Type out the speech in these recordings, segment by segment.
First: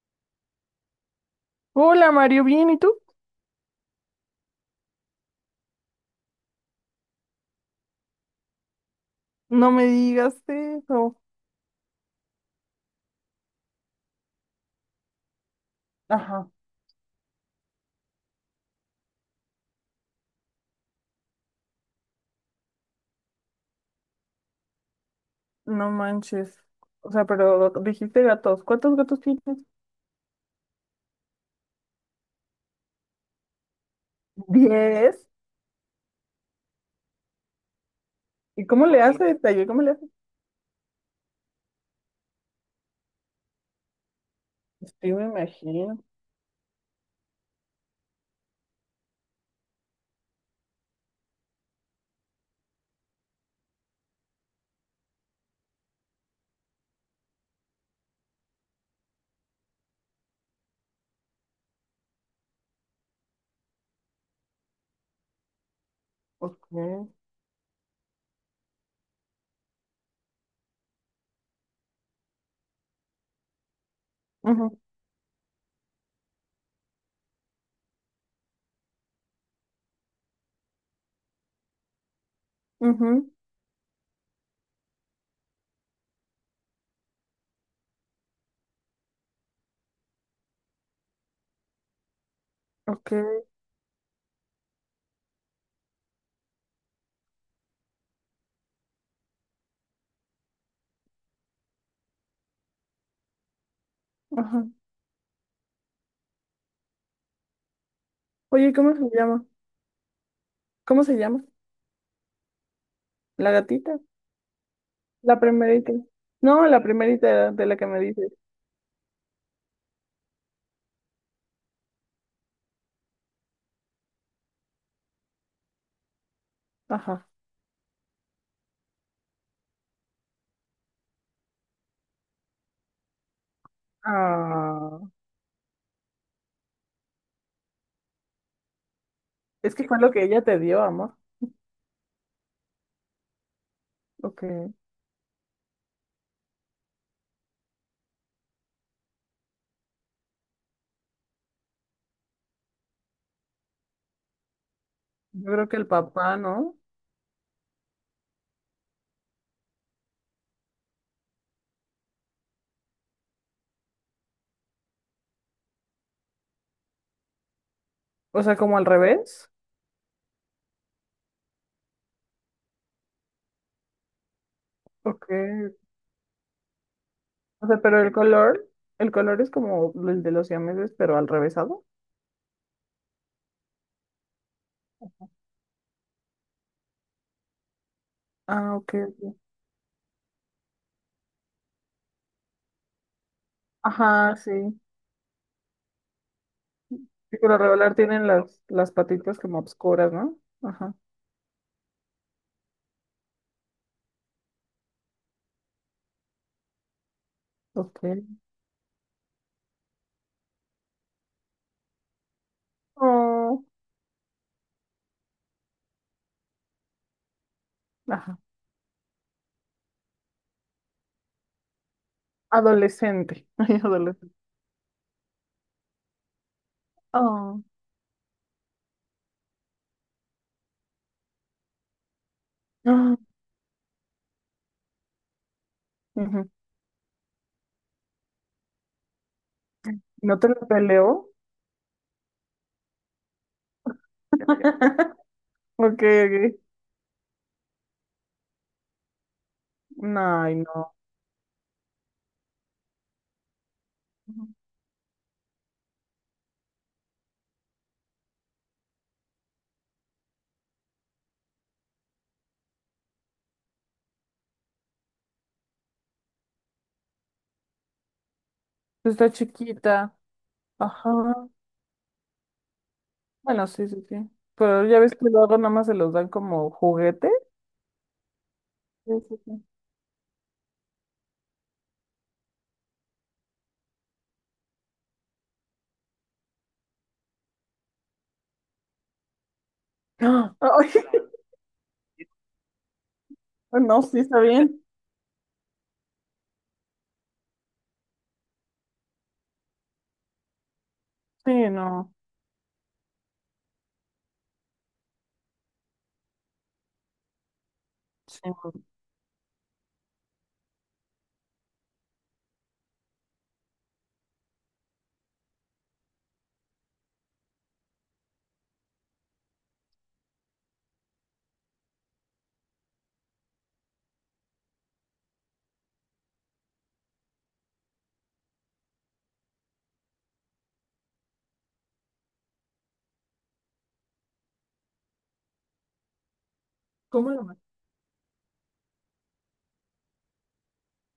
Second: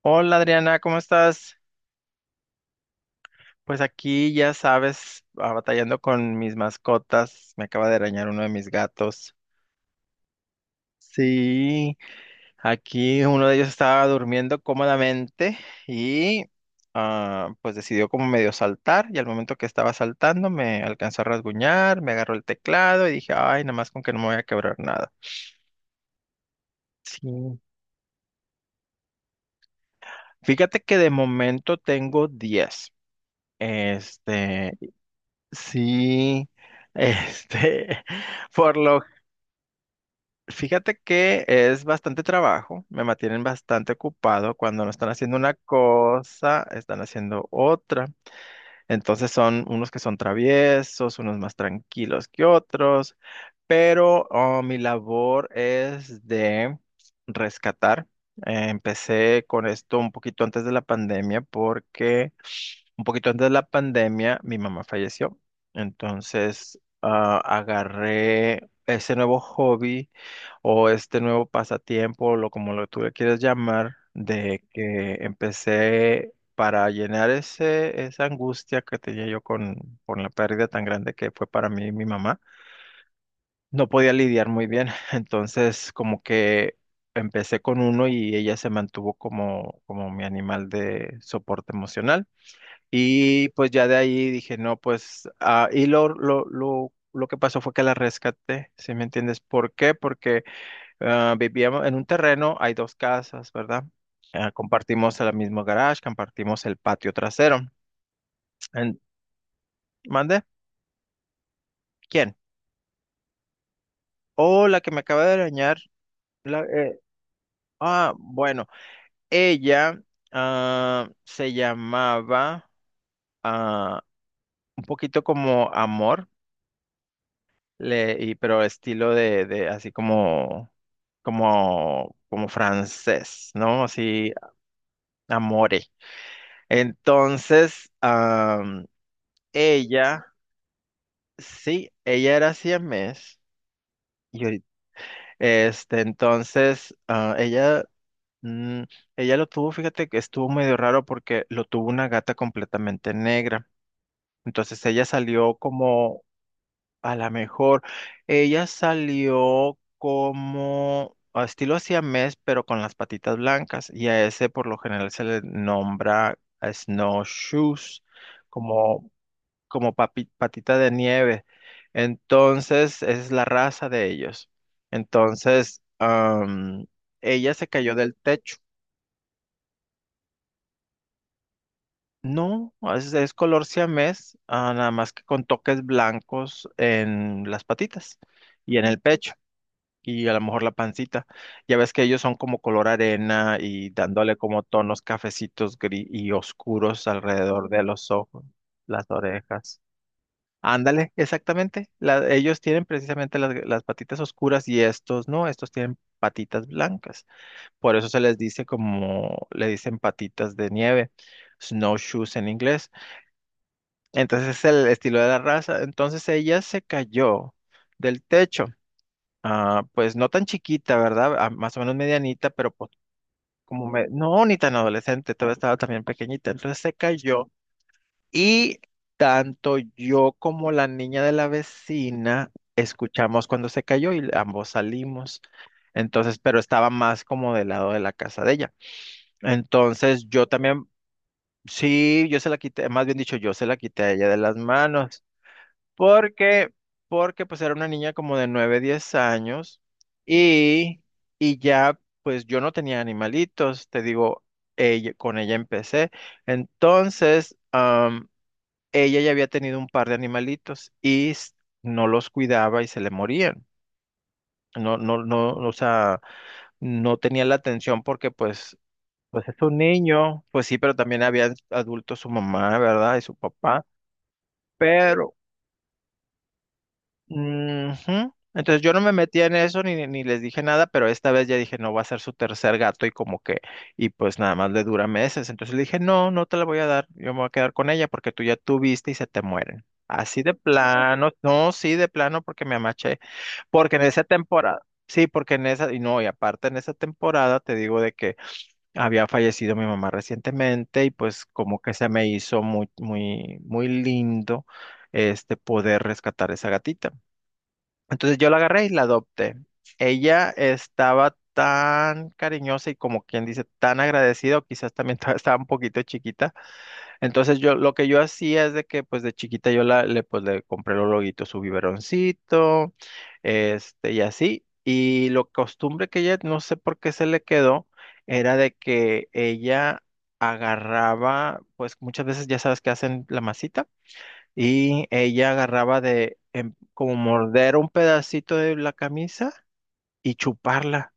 Hola Adriana, ¿cómo estás? Hola Mario, ¿bien? ¿Y tú? Pues aquí ya sabes, batallando con mis mascotas. Me acaba de arañar uno de mis gatos. No me digas eso. Sí, aquí uno de ellos estaba durmiendo cómodamente y Ajá, pues decidió como medio saltar y al momento que estaba saltando me alcanzó a rasguñar, me agarró el teclado y dije, ay, nada más con que no me voy a quebrar nada. no manches. O sea, Sí. pero dijiste gatos. ¿Cuántos gatos tienes? Fíjate que de momento tengo 10. Este, Diez. Sí, este, ¿Y por cómo le lo, haces? Ay, ¿cómo le haces? fíjate que es bastante trabajo, me mantienen bastante ocupado cuando no están Sí, me haciendo una imagino. cosa, están haciendo otra. Entonces son unos que son traviesos, unos más tranquilos que otros, pero mi labor es de rescatar. Empecé con esto un poquito antes de la pandemia porque un poquito antes de la pandemia, mi mamá falleció. Ok. Entonces, Ujú, agarré ese nuevo hobby o este nuevo pasatiempo, lo como lo tú le quieras llamar, de que empecé para llenar esa angustia que tenía yo con la pérdida tan grande que fue para mí mi mamá. ujú, No podía lidiar muy bien, entonces como que empecé con uno y ella se mantuvo como mi animal de soporte emocional. ok. Y pues ya de ahí dije, no, pues, y lo que pasó fue que la rescaté, ¿sí me entiendes? ¿Por qué? Porque vivíamos en un terreno, hay dos casas, ¿verdad? Ajá. Compartimos el mismo garage, compartimos el patio trasero. Oye, ¿cómo En- se llama? ¿Mande? ¿Cómo se llama? ¿Quién? ¿La gatita? Oh, la que me acaba de La arañar. primerita. la- No, la eh, primerita de la que me ah, dices. bueno, ella se llamaba ah, un poquito como Amor. Ajá. Pero estilo de así como francés, ¿no? Así, Ah, amore. Entonces, es que fue lo que ella, ella te dio, amor. sí, ella era siamés. Ok. Y ahorita- entonces, ella, mm, ella lo tuvo, fíjate que estuvo medio raro porque lo tuvo una gata completamente negra. Entonces ella Yo salió creo que el como papá, ¿no? A lo mejor ella salió como a estilo siamés, pero con las patitas blancas, y a ese por lo general se le nombra a snowshoes, O sea, como al como, revés. Patita de nieve. Entonces, esa es la raza de ellos. Ok. Entonces, ella O se sea, cayó pero del techo. El color es como el de los siameses, pero al revésado. No, es color siamés, nada más que con toques blancos en las patitas Ah, y en ok, el pecho. ok. Y a lo mejor la pancita. Ya ves que ellos son como color arena y Ajá, dándole como sí. tonos cafecitos gris y oscuros Sí, por lo alrededor de regular los tienen ojos, las las patitas como orejas. obscuras, ¿no? Ajá. Ándale, exactamente. Ellos tienen precisamente las patitas oscuras y estos no, estos tienen patitas blancas. Por Ok. eso se les dice como le dicen patitas de nieve, snowshoes en inglés. Oh, Entonces es el estilo de la raza. Entonces ella se cayó del ajá. techo. Pues no tan chiquita, ¿verdad? Más o menos medianita, pero pues Adolescente. Ay, como me... adolescente. No, ni tan adolescente, todavía estaba también pequeñita. Entonces se cayó Oh. y tanto yo como la niña de la vecina Ah, escuchamos cuando se cayó y ambos salimos. Entonces, ujú. pero estaba más como del lado de la casa de ella. Entonces ¿No yo te lo también, peleo? sí, yo se la quité, más bien dicho, yo se la quité a ella de las manos. Ok, ok. Porque, porque pues era una niña como de 9 10 años No, ay, no. y, y ya pues yo no tenía animalitos, te digo, con ella empecé. Entonces, ella ya había tenido un par de animalitos y no los cuidaba y se le morían. No, no, no, o sea, no tenía la atención porque pues, Pues está pues es un chiquita. niño, pues sí, pero Ajá. también había adultos, su mamá, ¿verdad? Y su Bueno, papá. sí, sí, sí. Pero ya ves que Pero luego nada más se los dan como juguete. ujú. Entonces yo no me Sí, sí, metía en sí. eso ni les dije nada, pero esta vez ya dije, no, va a ser su tercer gato y como que, y pues nada más le dura meses. Entonces le dije, no, no te la voy a dar, yo me voy a quedar con ella porque tú ya tuviste y se te mueren. Así de ¡Ah! Ay, plano, no, sí, de plano porque me amaché, porque en no, sí, esa está temporada, bien. sí, porque en esa, y no, y aparte en esa temporada te digo de que había fallecido mi mamá recientemente y pues Sí, como que se no. me hizo muy, muy, muy lindo este poder rescatar esa gatita. Entonces Sí. yo la agarré y la adopté. Ella estaba tan cariñosa y como quien dice, tan agradecida, o quizás también estaba un poquito chiquita. Entonces yo lo que yo hacía es de que pues de chiquita yo pues, le compré los loguitos, su biberoncito, y así. Y lo costumbre que ella, no sé por qué se le quedó, era de que ella agarraba, pues muchas veces ya sabes que hacen la masita. Y ella agarraba como ¿Cómo lo mato? morder un pedacito de la camisa y chuparla,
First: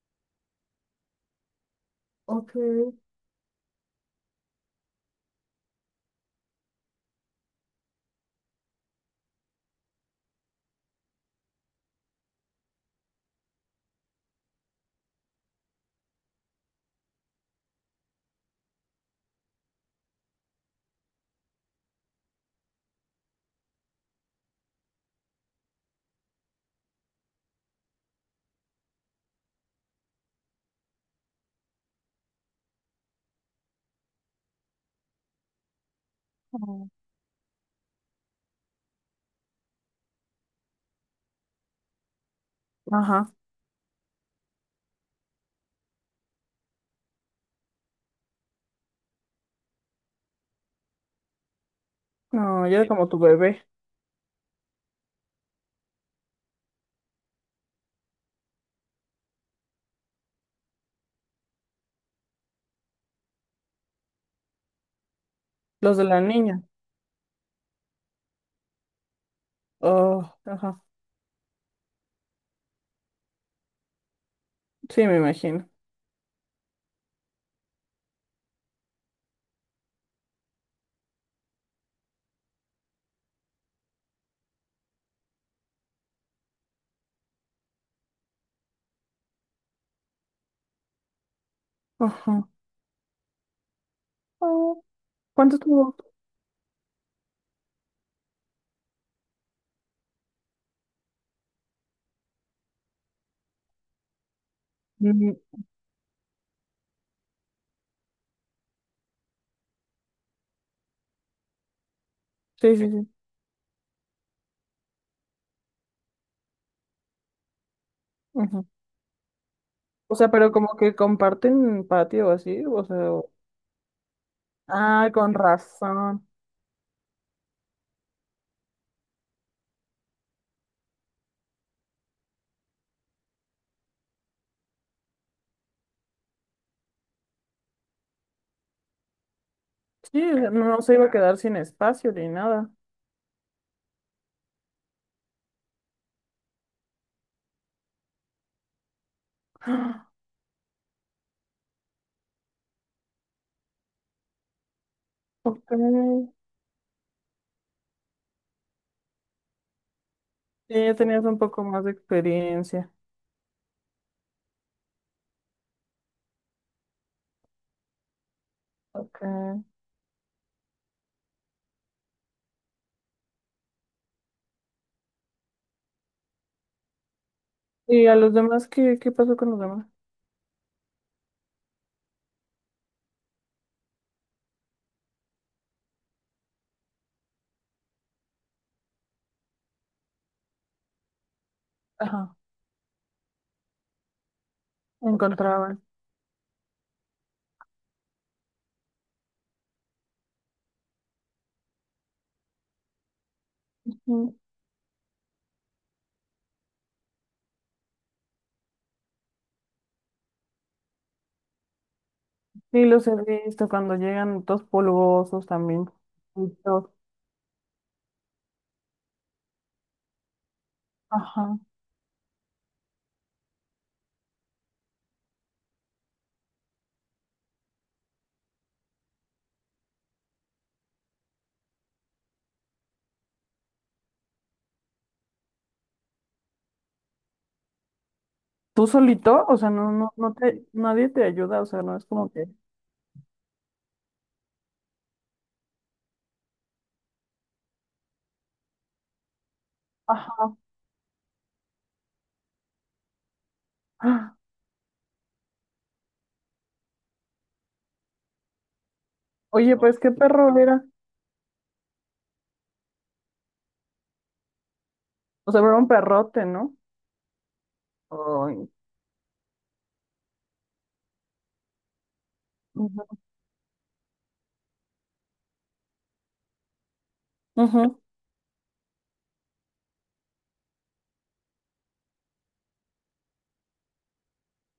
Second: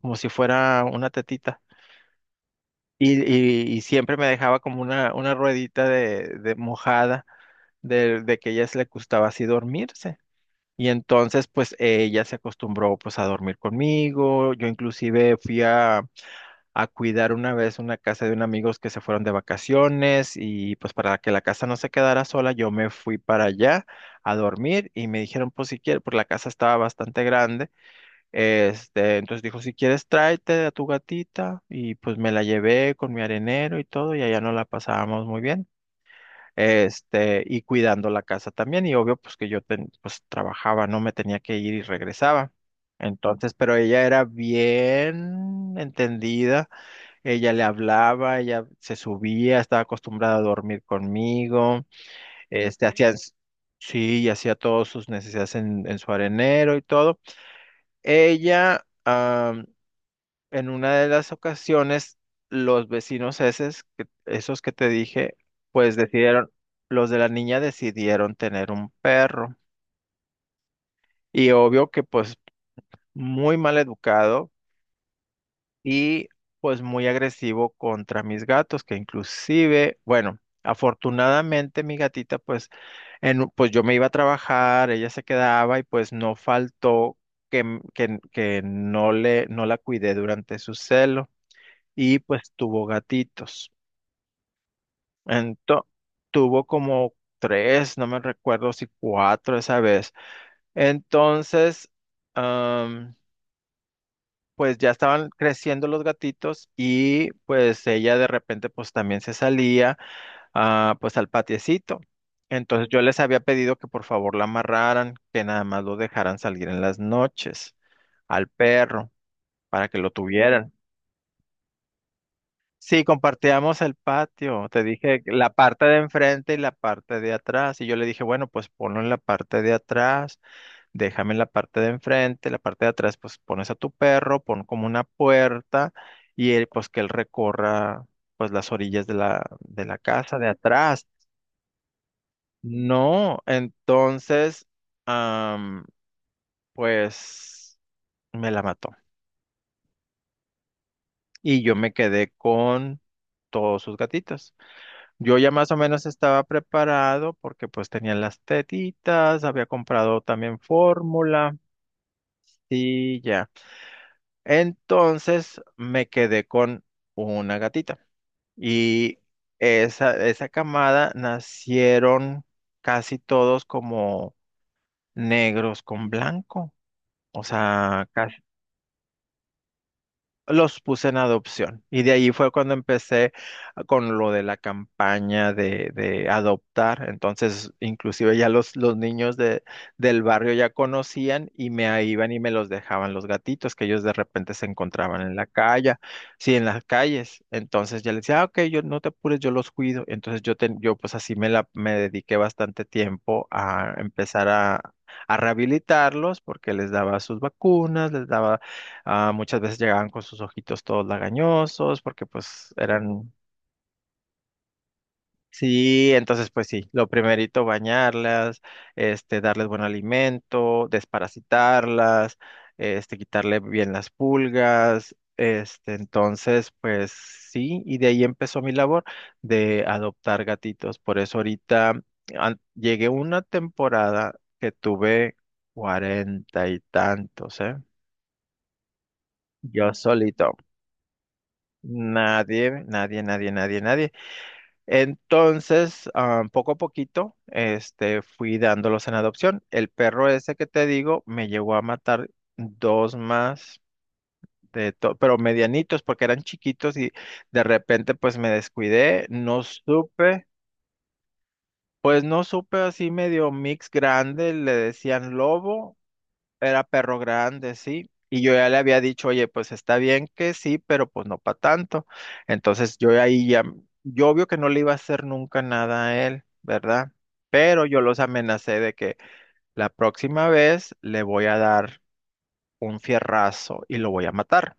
como si fuera una tetita. Ok. Y siempre me dejaba como una ruedita de mojada de que a ella se le gustaba así dormirse. Y entonces pues ella se acostumbró pues a dormir conmigo. Yo inclusive fui a cuidar una vez una casa de unos amigos que se fueron de vacaciones y pues para que la casa no se quedara sola, yo me fui para allá a dormir y me dijeron, pues si quieres, pues la casa estaba bastante grande, entonces dijo, si quieres tráete a tu gatita y pues me la llevé con mi arenero y todo y allá no la pasábamos muy bien. No. Y cuidando la casa también, y obvio, pues que pues trabajaba, no me tenía que ir y regresaba. Ajá. Entonces, pero ella era bien entendida, ella le hablaba, ella se subía, estaba acostumbrada a dormir conmigo, No, yo este, era como hacía, tu s- bebé. sí, y hacía todas sus necesidades en su arenero y todo. Ella, en una de las ocasiones, los vecinos esos que te dije, pues Los de la decidieron, niña. los de la niña decidieron tener un perro. Oh, ajá. Y obvio que pues muy mal educado Sí, me imagino. y pues muy agresivo contra mis gatos, que inclusive, bueno, afortunadamente mi gatita pues pues yo me iba a trabajar, ella se quedaba y pues no faltó que, m- que, n- que no le, no la cuidé durante su celo y Ajá. pues tuvo gatitos. Oh, ¿cuánto Entonces, tuvo? tuvo como tres, no me recuerdo si cuatro esa vez. Entonces, pues ya estaban Mm, creciendo los gatitos y pues ella de repente pues también se salía pues al patiecito. sí, Entonces sí, yo sí. les había pedido que por favor la amarraran, que nada más lo dejaran salir en las noches al Ujú. perro para que lo O sea, pero tuvieran. como que comparten patio o así, o Sí, sea, o... compartíamos el patio. Te Ah, dije que con la parte de razón. enfrente y la parte de atrás. Y yo le dije, bueno, pues ponlo en la parte de atrás. Déjame en la parte de enfrente, la parte de atrás, pues pones a tu perro, pon como una puerta y él, pues que él recorra pues las orillas de la Sí, o casa, de sea, no, no se iba atrás. a quedar sin espacio ni nada. No, entonces, am, pues me la mató y yo me quedé con todos sus gatitos. Yo ya más o menos Ok. estaba preparado porque pues tenía las tetitas, había comprado también Sí, ya tenías un fórmula poco más de experiencia. y ya. Entonces me quedé con una gatita Ok. y esa, de esa camada nacieron casi todos como negros con blanco, o ¿Y sea, a los casi. demás qué, qué pasó con los demás? Los puse en adopción. Y de ahí fue cuando empecé con lo de la campaña de adoptar. Entonces, inclusive ya los niños del barrio ya conocían y me ahí iban Ajá, y me los dejaban los gatitos que ellos de repente se encontraban en la encontraban. calle, sí, en las calles. Entonces ya les decía, "Ah, ok, yo no te apures, yo los cuido". Entonces yo, yo pues así me, me dediqué bastante tiempo a Mm. empezar a rehabilitarlos porque les daba sus vacunas, les daba... muchas veces llegaban con sus ojitos todos lagañosos porque pues Sí, los he eran... visto cuando llegan todos polvosos también. Sí, entonces Y pues sí, todo. lo primerito bañarlas, darles buen alimento, Ajá. desparasitarlas, quitarle bien las pulgas, entonces pues sí, y de ahí empezó mi labor de adoptar gatitos. Por eso ahorita llegué una temporada que tuve 40 y tantos, ¿eh? ¿Tú solito? O sea, no, Yo no, no solito. te, nadie te ayuda, o sea, no es como que. Nadie, nadie, nadie, nadie, nadie. Entonces, poco a poquito, fui dándolos en adopción. El perro ese Ajá. que te digo me llegó a matar dos más Ah, pero medianitos porque eran chiquitos y de repente pues me descuidé, no oye, pues qué supe, perro era. pues no supe así medio mix grande, le decían O sea, era un lobo. perrote, ¿no? Era perro grande, sí. Y yo ya Ay. le había dicho, oye, pues está bien que sí, pero pues no para tanto. Entonces yo Ujú. ahí ya, yo obvio que no le iba a hacer nunca nada a él, ¿verdad? Pero Ujú, yo los amenacé de que la próxima vez le voy a dar un fierrazo y lo voy a matar.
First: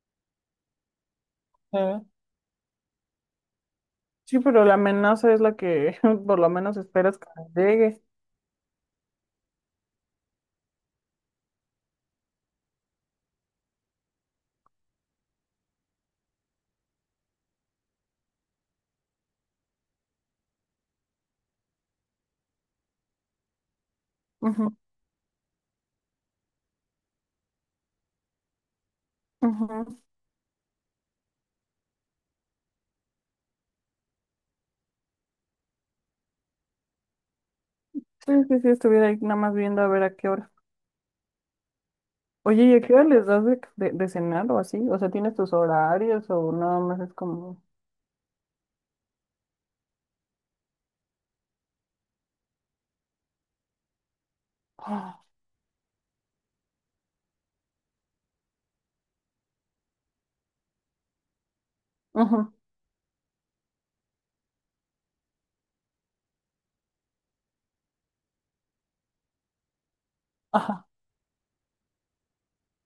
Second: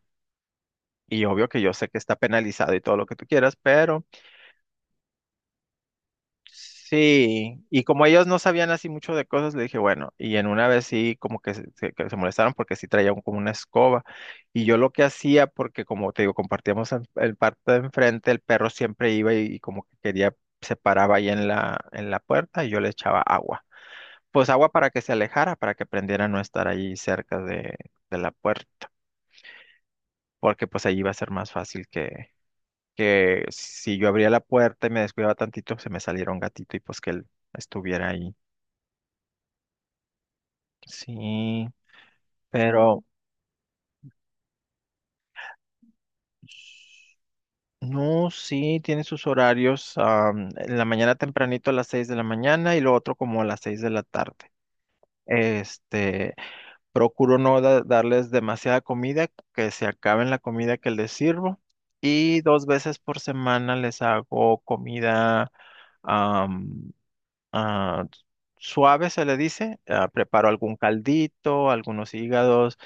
Y obvio que yo sé que eh. está penalizado y todo lo que tú quieras, pero Sí, pero la amenaza es la que por lo menos esperas que sí, y llegue. como ellos no sabían así mucho de cosas, le dije, bueno, y en una vez sí, como que que se molestaron porque sí traía como una escoba. Y yo lo que hacía, porque como te digo, compartíamos el parte de enfrente, el perro siempre iba y como que quería, se paraba ahí en la puerta y yo le echaba agua. Pues Ujú, agua para que se alejara, para que aprendiera a no estar ahí cerca de la puerta, ujú. porque pues ahí iba a ser más fácil que si yo abría la puerta y me descuidaba tantito, se me saliera un gatito y pues que él estuviera Sí, ahí. sí, sí, estuviera ahí nada más viendo a ver a qué hora. Sí, Oye, ¿y a qué pero hora les das de cenar o así? O sea, ¿tienes tus horarios o nada más es como... no, sí, tiene sus horarios. En la mañana tempranito a las 6 de la mañana y lo otro como a las 6 de la tarde. ah, Este, procuro no darles demasiada comida, que se acaben la comida que les sirvo. Y ujú, dos veces por semana les hago comida, ah, suave, se le dice. Ah, preparo algún ajá. caldito, algunos hígados,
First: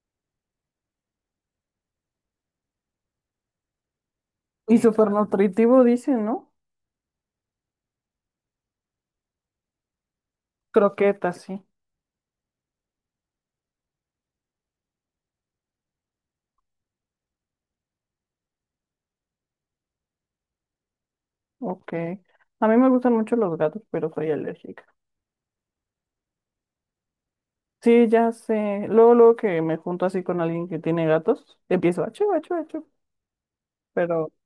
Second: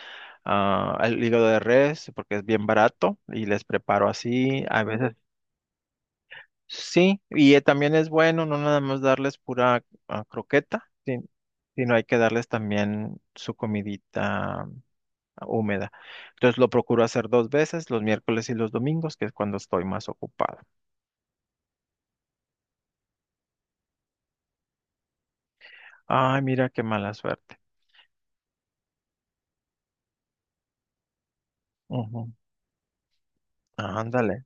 el hígado de res, porque es bien barato y les preparo así. Y A súper veces nutritivo dicen, ¿no? sí, y también es bueno no nada más darles pura croqueta, sí, Croquetas, sí. sino hay que darles también su comidita húmeda. Entonces lo procuro hacer dos veces, los miércoles y los domingos, que es cuando estoy más ocupado. Ok. A mí me gustan mucho los gatos, pero soy alérgica. Ay, mira qué mala suerte. Sí, ya sé. Luego, luego que me junto así con alguien que tiene gatos, empiezo a chu, Ujú. achu, achu. Pero, Ándale.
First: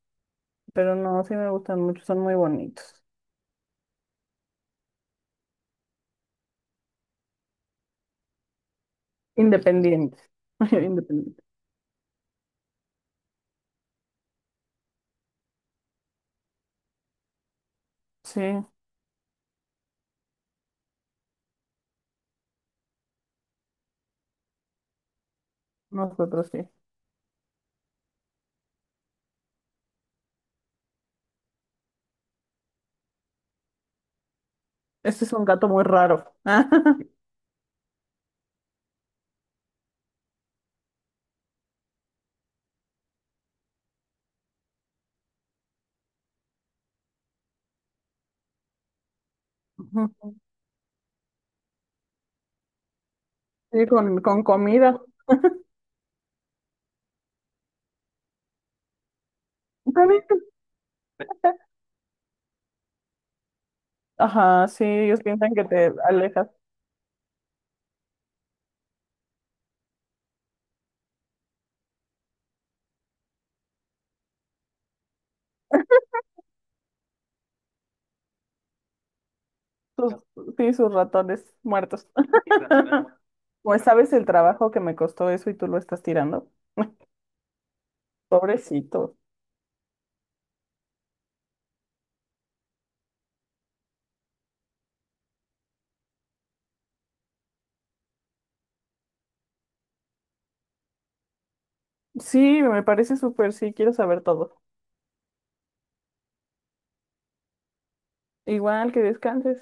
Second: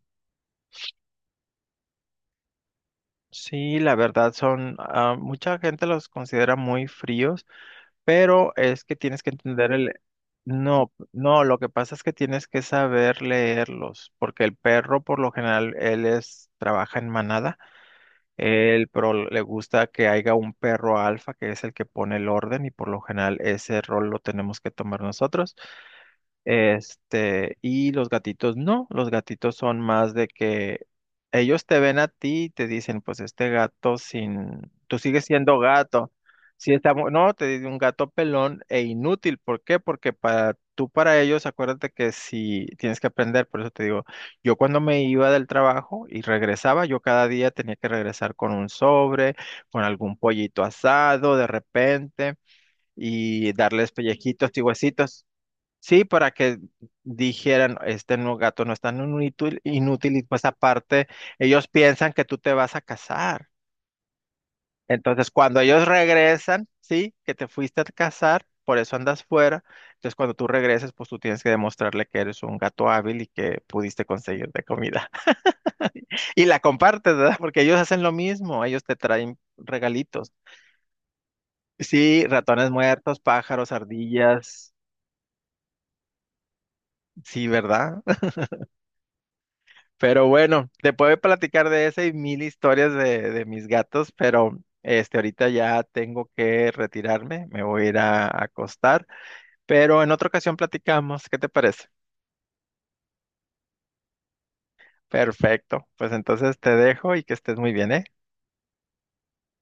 pero no, sí me gustan mucho, son muy bonitos. Sí, la verdad son, mucha gente los considera muy fríos, pero es que tienes que entender el... Independientes. No, no, Independientes. lo que pasa es que tienes que saber leerlos, porque el perro por lo general, trabaja en manada, Sí, él, pero le gusta que haya un perro alfa, que es el que pone el orden, y por lo general ese rol lo tenemos que tomar nosotros. nosotros sí. Y los gatitos no, los gatitos son más de que ellos te ven a ti y te dicen, pues este gato sin, tú sigues Este es un siendo gato muy gato. raro. Si está, no, te dice un gato pelón e inútil. ¿Por qué? Porque para tú, para ellos, acuérdate que si tienes que aprender, por eso te digo, yo cuando me iba del trabajo y regresaba, yo cada día tenía que regresar con un sobre, con algún Ujú. pollito asado de repente y Sí, darles con pellejitos y comida. huesitos. Sí, para que dijeran, este no gato no es tan inútil, inútil y También, pues aparte ellos piensan que tú te vas a casar. ajá, sí, ellos Entonces piensan cuando que ellos te alejas. regresan, sí, que te fuiste a casar, por eso andas fuera. Entonces cuando tú regreses, pues tú tienes que demostrarle que eres un gato hábil y que pudiste conseguirte comida. Y la compartes, ¿verdad? Porque ellos hacen lo mismo, ellos te traen Sus, regalitos. sí, sus ratones muertos. Sí, ratones muertos, pájaros, Pues sabes el trabajo ardillas. que me costó eso y tú lo estás tirando. Sí, ¿verdad? Pobrecito. Pero bueno, te puedo platicar de esa y mil historias de mis gatos, pero este ahorita ya tengo que retirarme, me voy a ir a acostar, pero en otra ocasión platicamos, ¿qué te parece? Sí, me parece súper, sí, quiero saber todo. Perfecto, pues entonces te dejo y que estés muy bien, ¿eh? Igual que descanses.